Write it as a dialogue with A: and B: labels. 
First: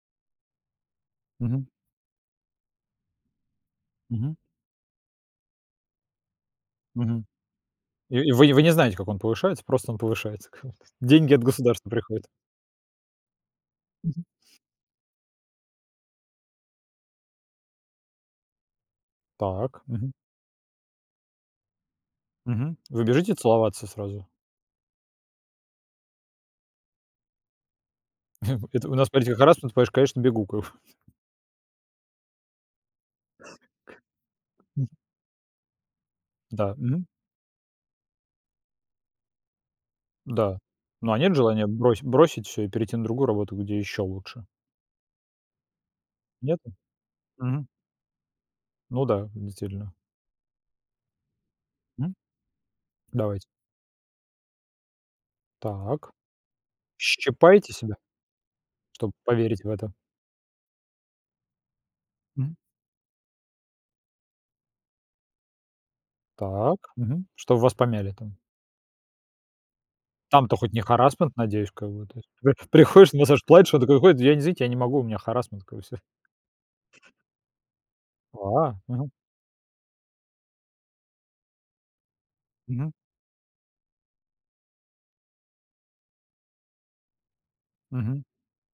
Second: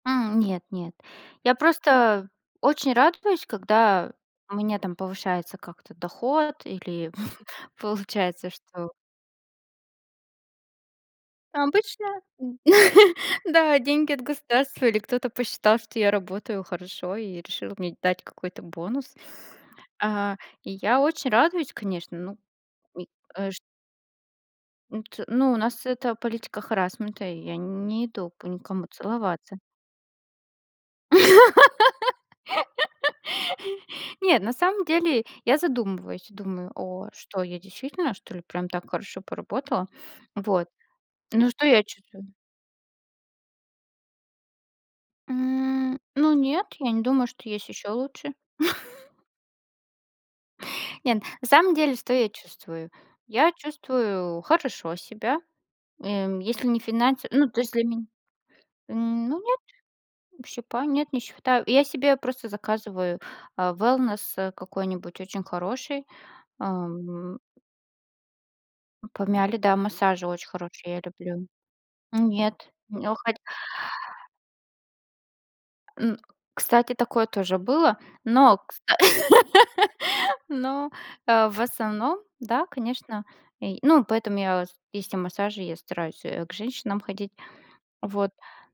A: М, нет-нет. Я
B: Мгм.
A: просто очень радуюсь, когда
B: Мгм.
A: у меня там повышается как-то доход или
B: Мгм. И и вы
A: получается,
B: и вы не
A: что
B: знаете, как он повышается, просто он повышается. [unintelligible] Деньги от государства
A: Обычно
B: приходят.
A: да, деньги от
B: Мгм.
A: государства или кто-то посчитал, что я работаю хорошо и решил мне дать какой-то бонус.
B: Так. Мгм.
A: А, и я очень радуюсь, конечно, ну,
B: Мгм, вы
A: ми
B: бежите
A: э шт
B: целоваться сразу?
A: М, т ну, у нас это политика харассмента, и я нь не иду пу ни к кому
B: Это у нас политика
A: целоваться.
B: харассмента, понимаешь, конечно, бегу, ков К
A: Нет, на самом
B: м
A: деле я задумываюсь и думаю:
B: Да, мгм.
A: "О, что я действительно, что ли, прям так хорошо поработала?"
B: Да.
A: Вот.
B: Ну, а нет
A: Ну,
B: желания
A: что я
B: брось
A: чувствую?
B: бросить всё и перейти на другую работу, где ещё лучше?
A: М, ну нет,
B: Нету?
A: я не думаю, что
B: Мгм.
A: есть ещё лучше.
B: Ну да, действительно.
A: Нет, на самом деле,
B: М.
A: что я чувствую?
B: Давайте.
A: Я чувствую хорошо себя.
B: Так.
A: Эм, если не финансы ну, то есть
B: Щипаете
A: для
B: себя?
A: мен
B: Чтоб
A: М, ну нет,
B: поверить в это?
A: м, п щипаю нет, не считаю. И я себе просто
B: Мгм.
A: заказываю, а, wellness, э, какой-нибудь очень хороший,
B: Так. Мгм.
A: ам, м
B: Чтоб вас помяли там.
A: М, помяли, да, массажи очень
B: Там-то хоть не
A: хорошие, я
B: харассмент,
A: люблю.
B: надеюсь, как бы, то
A: М,
B: есть вы
A: нет. М,
B: приходишь,
A: о, хотя
B: массаж платишь, он такой уходит: "Я, не, извините, я не могу, у меня харассмент". Такой, и всё.
A: М, кстати, такое тоже было,
B: У,
A: но,
B: а.
A: кста
B: Мгм.
A: но, а, в основном, да,
B: Мгм.
A: конечно. Ий ну, поэтому я, ос есть и массажи, я стараюсь, э, к женщинам ходить.
B: Мгм.
A: Вот.